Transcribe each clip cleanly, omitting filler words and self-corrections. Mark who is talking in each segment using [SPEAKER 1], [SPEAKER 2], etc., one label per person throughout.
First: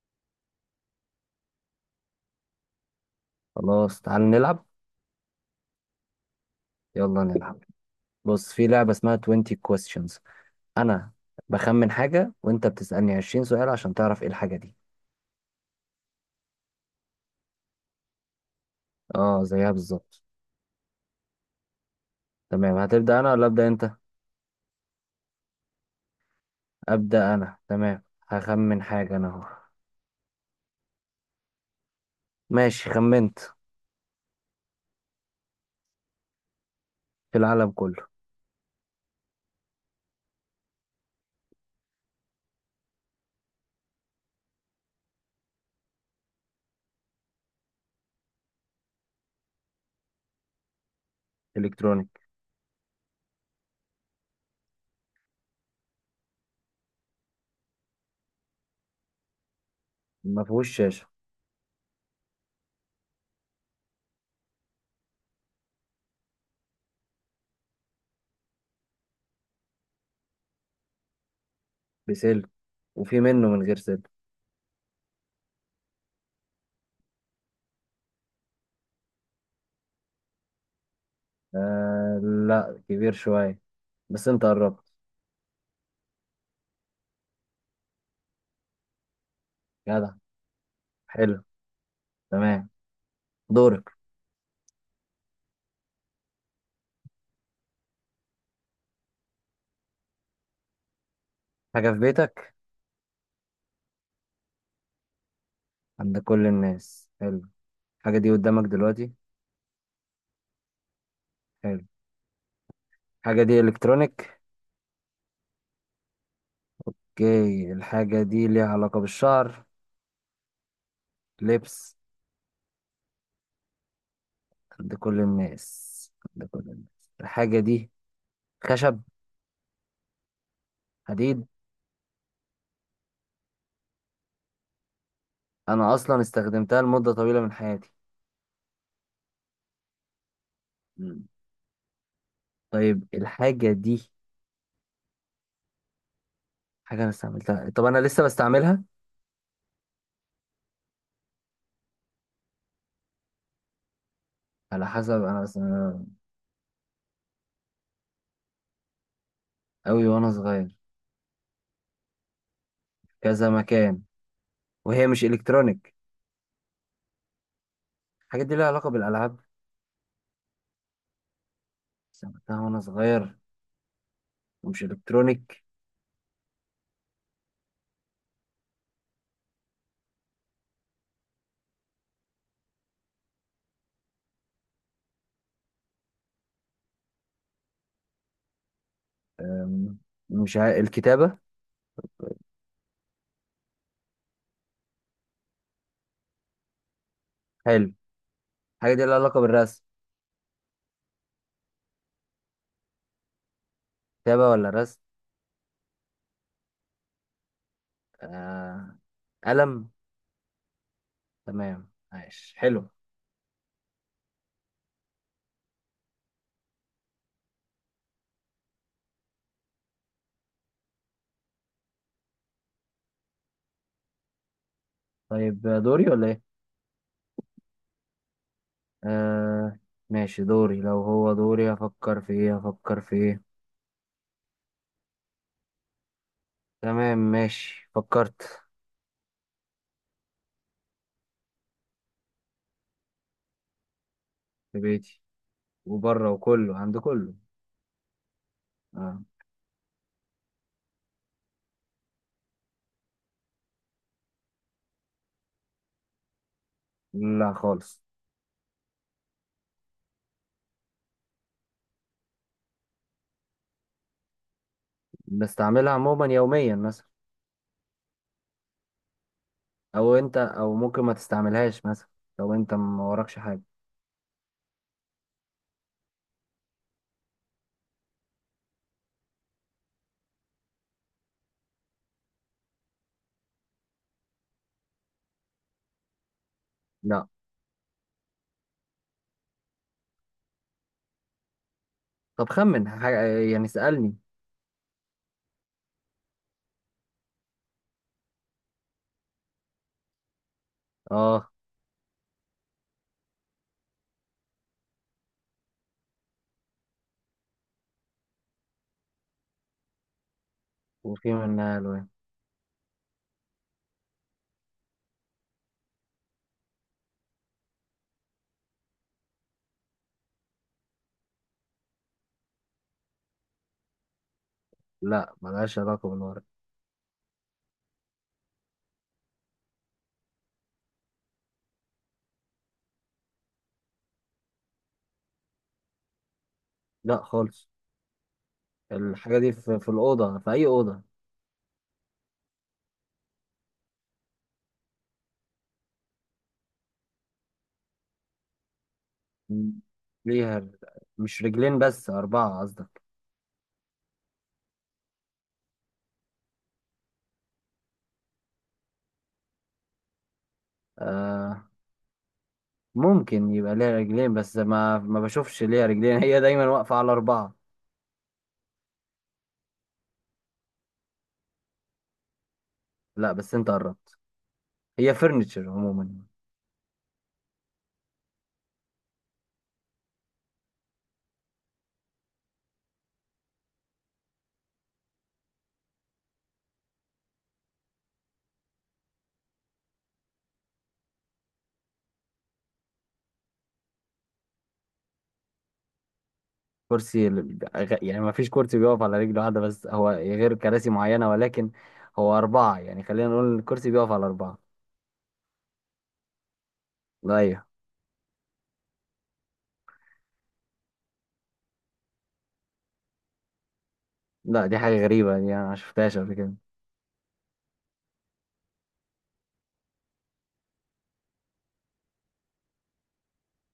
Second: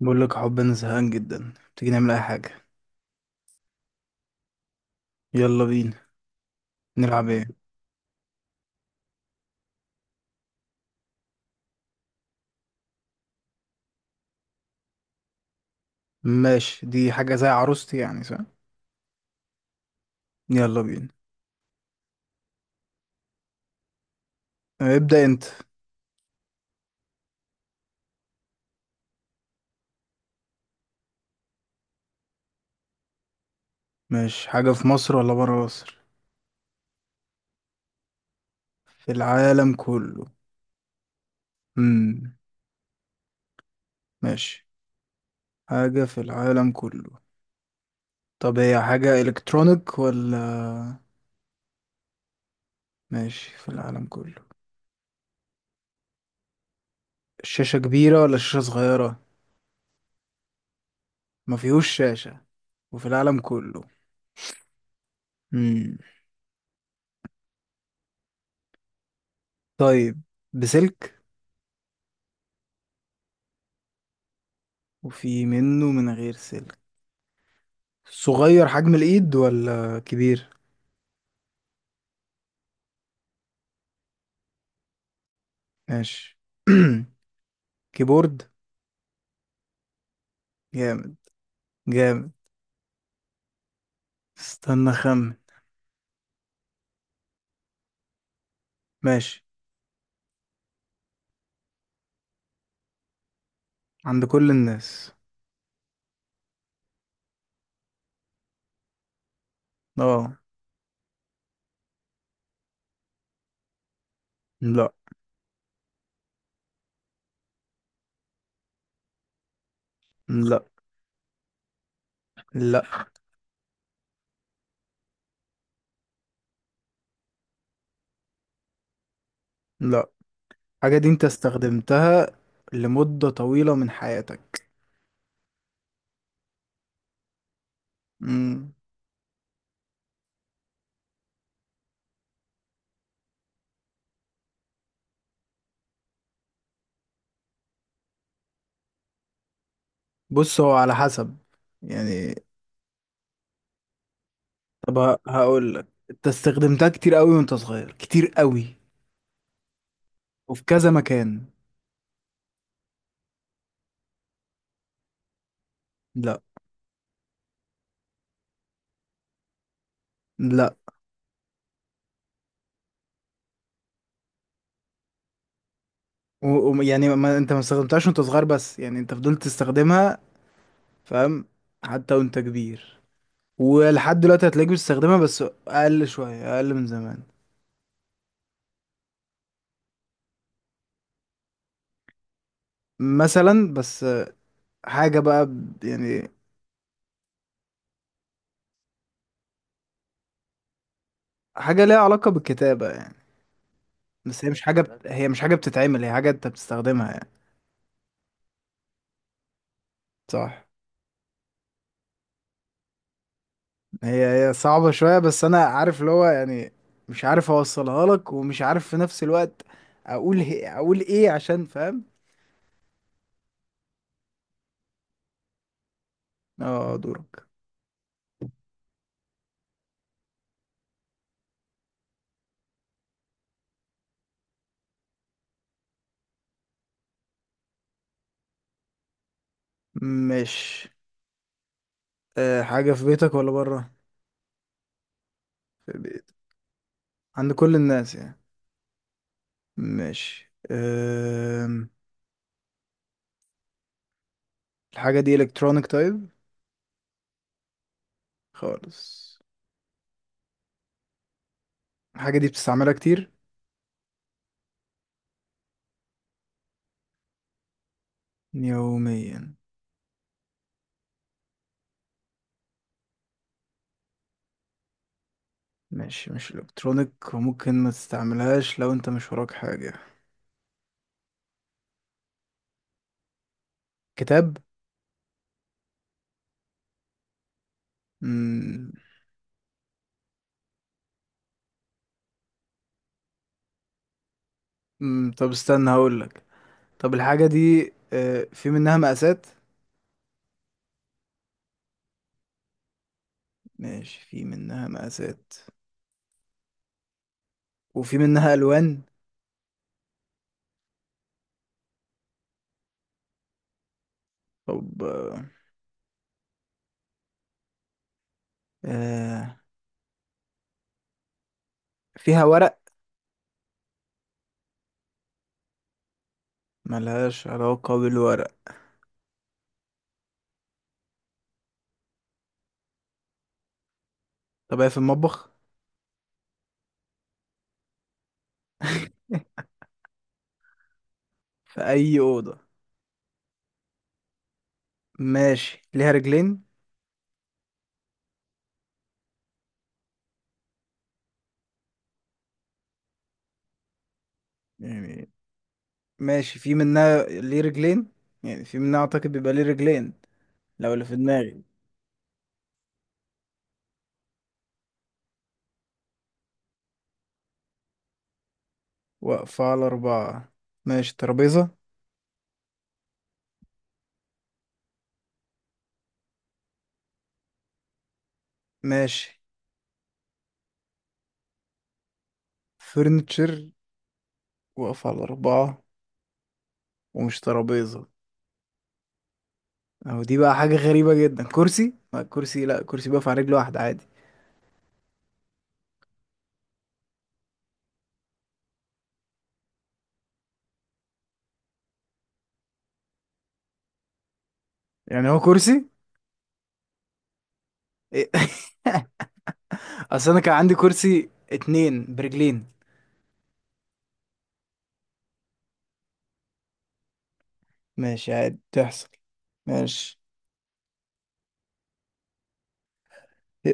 [SPEAKER 1] بقول لك يا حب، انا زهقان جدا. تيجي نعمل اي حاجه؟
[SPEAKER 2] خلاص تعال نلعب.
[SPEAKER 1] يلا بينا.
[SPEAKER 2] يلا
[SPEAKER 1] نلعب
[SPEAKER 2] نلعب.
[SPEAKER 1] ايه؟
[SPEAKER 2] بص، في لعبة اسمها 20 questions. انا بخمن حاجة وانت بتسألني 20 سؤال عشان تعرف ايه الحاجة دي.
[SPEAKER 1] ماشي، دي حاجه زي عروستي يعني، صح؟
[SPEAKER 2] اه زيها بالظبط.
[SPEAKER 1] يلا بينا.
[SPEAKER 2] تمام، هتبدأ انا ولا ابدأ انت؟
[SPEAKER 1] ابدا انت.
[SPEAKER 2] ابدأ انا، تمام. هخمن حاجة انا اهو. ماشي خمنت.
[SPEAKER 1] ماشي. حاجه في مصر ولا بره مصر؟
[SPEAKER 2] في العالم كله.
[SPEAKER 1] في العالم كله. امم ماشي. حاجه في العالم كله. طب هي حاجه الكترونيك ولا؟
[SPEAKER 2] الكترونيك.
[SPEAKER 1] ماشي، في العالم كله. الشاشه كبيره ولا الشاشه صغيره؟
[SPEAKER 2] ما فيهوش شاشة.
[SPEAKER 1] ما فيهوش شاشه. وفي العالم كله. امم طيب. بسلك.
[SPEAKER 2] بسلك وفي منه من غير سلك.
[SPEAKER 1] وفي منه من غير سلك. صغير حجم الايد ولا كبير؟
[SPEAKER 2] آه لا، كبير شوية، بس انت قربت.
[SPEAKER 1] ماشي. كيبورد.
[SPEAKER 2] جدع.
[SPEAKER 1] جامد.
[SPEAKER 2] حلو.
[SPEAKER 1] جامد.
[SPEAKER 2] تمام. دورك.
[SPEAKER 1] استنى، خمن. ماشي.
[SPEAKER 2] حاجة في بيتك.
[SPEAKER 1] عند كل الناس.
[SPEAKER 2] عند كل الناس. حلو. الحاجة دي قدامك دلوقتي.
[SPEAKER 1] اه.
[SPEAKER 2] حلو. الحاجة دي إلكترونيك.
[SPEAKER 1] لا،
[SPEAKER 2] اوكي، الحاجة دي ليها علاقة بالشعر.
[SPEAKER 1] لا،
[SPEAKER 2] لبس.
[SPEAKER 1] لا،
[SPEAKER 2] عند كل الناس، عند كل الناس الحاجة دي. خشب.
[SPEAKER 1] لا. الحاجة دي انت
[SPEAKER 2] حديد.
[SPEAKER 1] استخدمتها لمدة طويلة من حياتك.
[SPEAKER 2] أنا أصلا استخدمتها لمدة طويلة من حياتي.
[SPEAKER 1] مم.
[SPEAKER 2] مم. طيب الحاجة دي حاجة أنا استعملتها، طب أنا لسه بستعملها.
[SPEAKER 1] بص، هو على حسب يعني.
[SPEAKER 2] على
[SPEAKER 1] طب
[SPEAKER 2] حسب أنا بس.
[SPEAKER 1] هقول لك، انت استخدمتها كتير قوي وانت صغير، كتير قوي.
[SPEAKER 2] أوي وأنا
[SPEAKER 1] وفي
[SPEAKER 2] صغير.
[SPEAKER 1] كذا مكان.
[SPEAKER 2] كذا مكان. وهي مش إلكترونيك.
[SPEAKER 1] لا،
[SPEAKER 2] الحاجة دي ليها علاقة بالألعاب.
[SPEAKER 1] لا.
[SPEAKER 2] استعملتها وأنا صغير ومش إلكترونيك.
[SPEAKER 1] و... و... يعني ما... انت ما استخدمتهاش وانت صغير، بس يعني انت فضلت تستخدمها، فاهم؟ حتى وانت كبير. ولحد دلوقتي هتلاقيك بتستخدمها، بس اقل شوية، اقل من زمان.
[SPEAKER 2] مش ع... الكتابة.
[SPEAKER 1] مثلا. بس حاجة بقى يعني،
[SPEAKER 2] حلو. حاجة دي لها علاقة بالرسم.
[SPEAKER 1] حاجة ليها علاقة بالكتابة يعني. بس هي
[SPEAKER 2] كتابة
[SPEAKER 1] مش
[SPEAKER 2] ولا
[SPEAKER 1] حاجة
[SPEAKER 2] رسم؟
[SPEAKER 1] هي مش حاجة بتتعمل، هي حاجة انت بتستخدمها يعني.
[SPEAKER 2] آه... قلم.
[SPEAKER 1] صح.
[SPEAKER 2] تمام ماشي، حلو.
[SPEAKER 1] هي صعبة شوية، بس انا عارف اللي هو يعني، مش عارف اوصلها لك، ومش عارف في نفس الوقت اقول اقول ايه عشان فاهم.
[SPEAKER 2] طيب دوري ولا ايه؟
[SPEAKER 1] اه، دورك.
[SPEAKER 2] آه... ماشي دوري. لو هو دوري هفكر في ايه، هفكر في ايه؟ تمام ماشي فكرت.
[SPEAKER 1] مش. أه حاجة في بيتك ولا بره؟
[SPEAKER 2] في بيتي
[SPEAKER 1] في
[SPEAKER 2] وبره،
[SPEAKER 1] بيتك.
[SPEAKER 2] وكله عند كله.
[SPEAKER 1] عند كل الناس يعني.
[SPEAKER 2] آه.
[SPEAKER 1] ماشي. الحاجة دي الكترونيك؟ طيب.
[SPEAKER 2] لا خالص.
[SPEAKER 1] خالص. الحاجة دي بتستعملها كتير؟
[SPEAKER 2] بستعملها عموما يوميا مثلا.
[SPEAKER 1] يوميا.
[SPEAKER 2] او انت او ممكن ما تستعملهاش مثلا لو انت ما وراكش حاجة.
[SPEAKER 1] ماشي، مش الكترونيك وممكن ما تستعملهاش لو انت مش وراك حاجة. كتاب.
[SPEAKER 2] لا.
[SPEAKER 1] مم.
[SPEAKER 2] طب خمن حاجة، يعني اسألني.
[SPEAKER 1] مم. طب استنى هقولك. طب الحاجة دي في منها مقاسات؟
[SPEAKER 2] اه.
[SPEAKER 1] ماشي، في منها مقاسات. وفي منها ألوان.
[SPEAKER 2] وفي منها الوان.
[SPEAKER 1] طب آه، فيها ورق؟
[SPEAKER 2] لا ملهاش علاقة بالورق.
[SPEAKER 1] ملهاش علاقة بالورق. طب هي في المطبخ؟
[SPEAKER 2] لا خالص. الحاجة دي في الأوضة، في أي أوضة.
[SPEAKER 1] في أي أوضة. ماشي، ليها رجلين؟
[SPEAKER 2] م- ليها. مش رجلين بس، أربعة قصدك؟
[SPEAKER 1] يعني. ماشي، في منها ليه رجلين، يعني في منها اعتقد بيبقى ليه رجلين، لو اللي في دماغي.
[SPEAKER 2] آه، ممكن يبقى ليها رجلين، بس ما بشوفش ليها رجلين، هي دايما واقفة على أربعة.
[SPEAKER 1] واقفة على أربعة. ماشي. ترابيزة.
[SPEAKER 2] لا بس أنت قربت. هي فرنتشر عموما.
[SPEAKER 1] ماشي، فرنتشر، واقفة على أربعة ومش ترابيزة. أهو دي بقى حاجة غريبة جدا. كرسي، ما كرسي، لا، كرسي بيقف على رجل واحدة عادي
[SPEAKER 2] يعني ما فيش كرسي بيقف على رجل واحدة، بس هو غير كراسي معينة ولكن هو أربعة. يعني خلينا نقول الكرسي بيقف على أربعة.
[SPEAKER 1] يعني، هو كرسي؟
[SPEAKER 2] لا أيوه.
[SPEAKER 1] إيه؟ أصل أنا كان عندي كرسي اتنين برجلين.
[SPEAKER 2] لا دي حاجة غريبة، دي أنا ما شفتهاش قبل كده.
[SPEAKER 1] ماشي، عادي تحصل. ماشي.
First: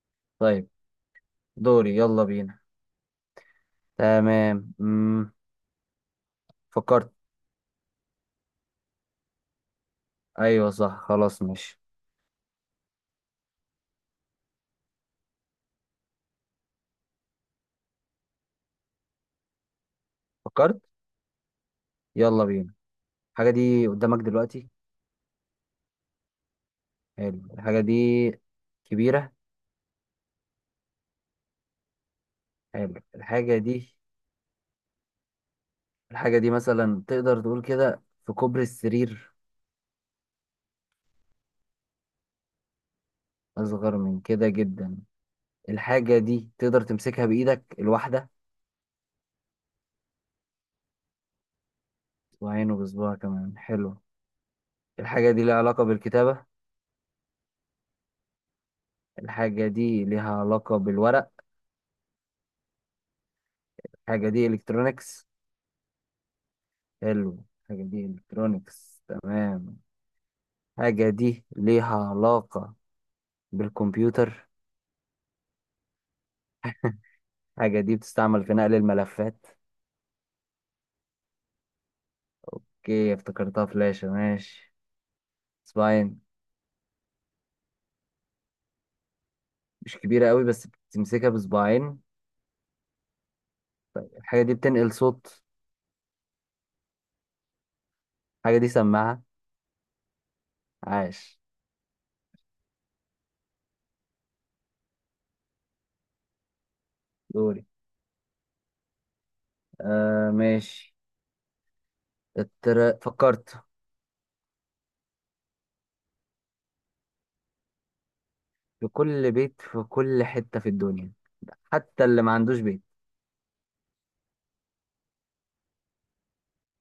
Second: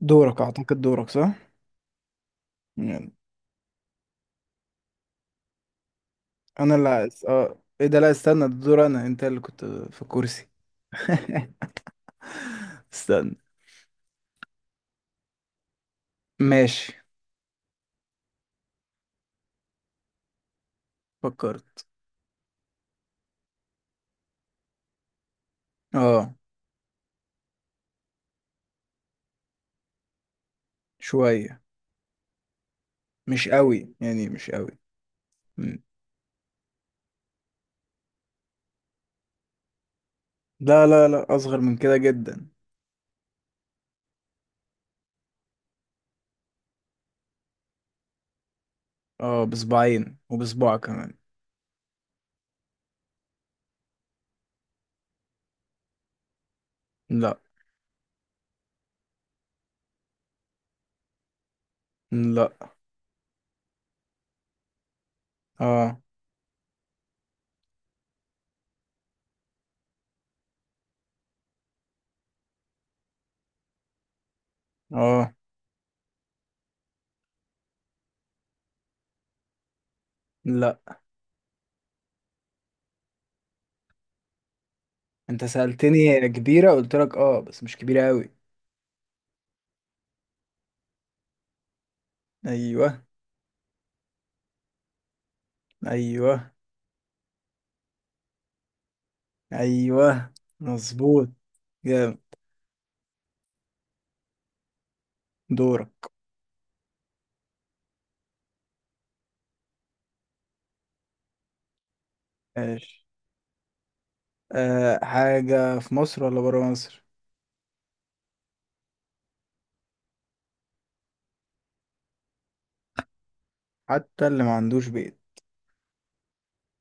[SPEAKER 1] دورك،
[SPEAKER 2] طيب.
[SPEAKER 1] أعتقد دورك صح؟
[SPEAKER 2] دوري يلا بينا.
[SPEAKER 1] يعني
[SPEAKER 2] تمام
[SPEAKER 1] انا اللي
[SPEAKER 2] فكرت.
[SPEAKER 1] اه، ايه ده؟ لا، استنى، ده دور انا، انت اللي كنت في الكرسي.
[SPEAKER 2] ايوه صح خلاص ماشي.
[SPEAKER 1] استنى. ماشي.
[SPEAKER 2] فكرت.
[SPEAKER 1] فكرت.
[SPEAKER 2] يلا بينا. الحاجه دي قدامك دلوقتي.
[SPEAKER 1] اه.
[SPEAKER 2] حلو. الحاجه دي كبيره.
[SPEAKER 1] شوية،
[SPEAKER 2] حلو
[SPEAKER 1] مش
[SPEAKER 2] الحاجه
[SPEAKER 1] قوي
[SPEAKER 2] دي.
[SPEAKER 1] يعني، مش قوي. مم.
[SPEAKER 2] الحاجه دي مثلا تقدر تقول كده في كوبري السرير.
[SPEAKER 1] لا، لا، لا، اصغر من كده جدا.
[SPEAKER 2] اصغر من كده جدا. الحاجه دي تقدر تمسكها بايدك الواحده.
[SPEAKER 1] اه، بصباعين وبصباع كمان.
[SPEAKER 2] وعينه بصباعها كمان، حلو. الحاجه دي ليها علاقه بالكتابه.
[SPEAKER 1] لا.
[SPEAKER 2] الحاجه دي ليها علاقه بالورق.
[SPEAKER 1] لا.
[SPEAKER 2] الحاجه دي الكترونيكس.
[SPEAKER 1] اه.
[SPEAKER 2] حلو، الحاجه دي الكترونيكس تمام. الحاجه دي ليها علاقه بالكمبيوتر.
[SPEAKER 1] اه.
[SPEAKER 2] حاجة دي بتستعمل في نقل الملفات.
[SPEAKER 1] لا.
[SPEAKER 2] اوكي افتكرتها فلاشة ماشي.
[SPEAKER 1] انت
[SPEAKER 2] صباعين.
[SPEAKER 1] سألتني كبيرة، قلت لك اه، بس مش كبيرة قوي.
[SPEAKER 2] مش كبيرة قوي بس بتمسكها بصباعين.
[SPEAKER 1] ايوه.
[SPEAKER 2] الحاجة دي بتنقل صوت.
[SPEAKER 1] ايوه.
[SPEAKER 2] الحاجة دي سماعة.
[SPEAKER 1] ايوه، مظبوط.
[SPEAKER 2] عاش.
[SPEAKER 1] جامد. دورك.
[SPEAKER 2] دوري. آه ماشي.
[SPEAKER 1] ماشي.
[SPEAKER 2] فكرت.
[SPEAKER 1] أه حاجة في مصر ولا برا مصر؟
[SPEAKER 2] في كل بيت، في كل حتة في الدنيا، حتى اللي ما عندوش بيت.
[SPEAKER 1] حتى اللي ما عندوش بيت.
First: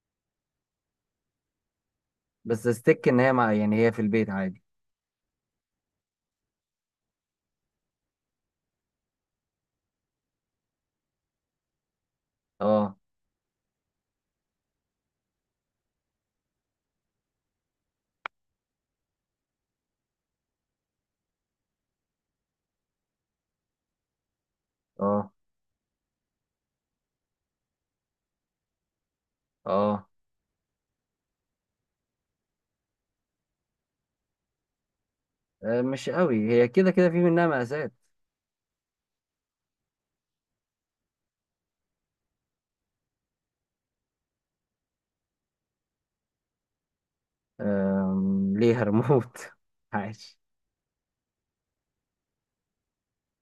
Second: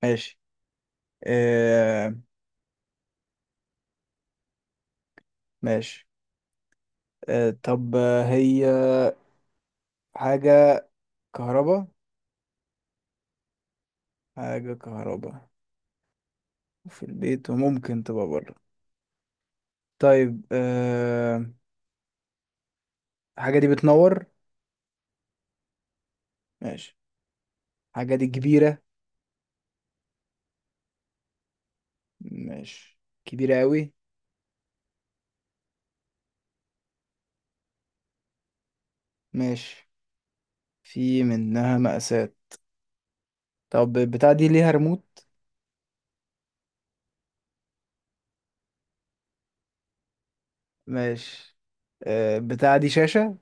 [SPEAKER 1] ماشي. أه.
[SPEAKER 2] بس استك ان هي مع، يعني هي في البيت عادي.
[SPEAKER 1] ماشي. أه، طب هي حاجة كهربا.
[SPEAKER 2] اه.
[SPEAKER 1] حاجة كهربا في البيت وممكن تبقى برا. طيب أه. الحاجة دي بتنور.
[SPEAKER 2] اه.
[SPEAKER 1] ماشي. الحاجة دي كبيرة.
[SPEAKER 2] اه.
[SPEAKER 1] ماشي، كبيرة قوي.
[SPEAKER 2] آه، مش قوي، هي كده كده في منها مقاسات.
[SPEAKER 1] ماشي، في منها مقاسات. طب بتاع دي ليها ريموت.
[SPEAKER 2] ليها ريموت. عاش.
[SPEAKER 1] ماشي. أه، بتاع دي شاشة.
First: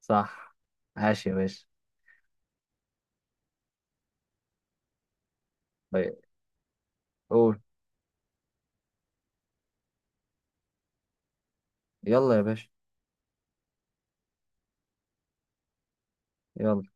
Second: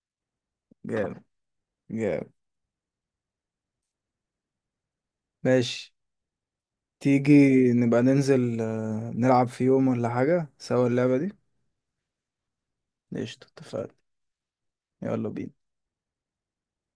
[SPEAKER 2] صح.
[SPEAKER 1] جامد.
[SPEAKER 2] عاش يا باشا.
[SPEAKER 1] جامد. ماشي.
[SPEAKER 2] طيب.
[SPEAKER 1] تيجي
[SPEAKER 2] قول.
[SPEAKER 1] نبقى ننزل نلعب في يوم ولا حاجة سوا اللعبة دي.
[SPEAKER 2] يلا يا باشا.
[SPEAKER 1] قشطة، اتفقنا. يلا بينا.
[SPEAKER 2] يلا.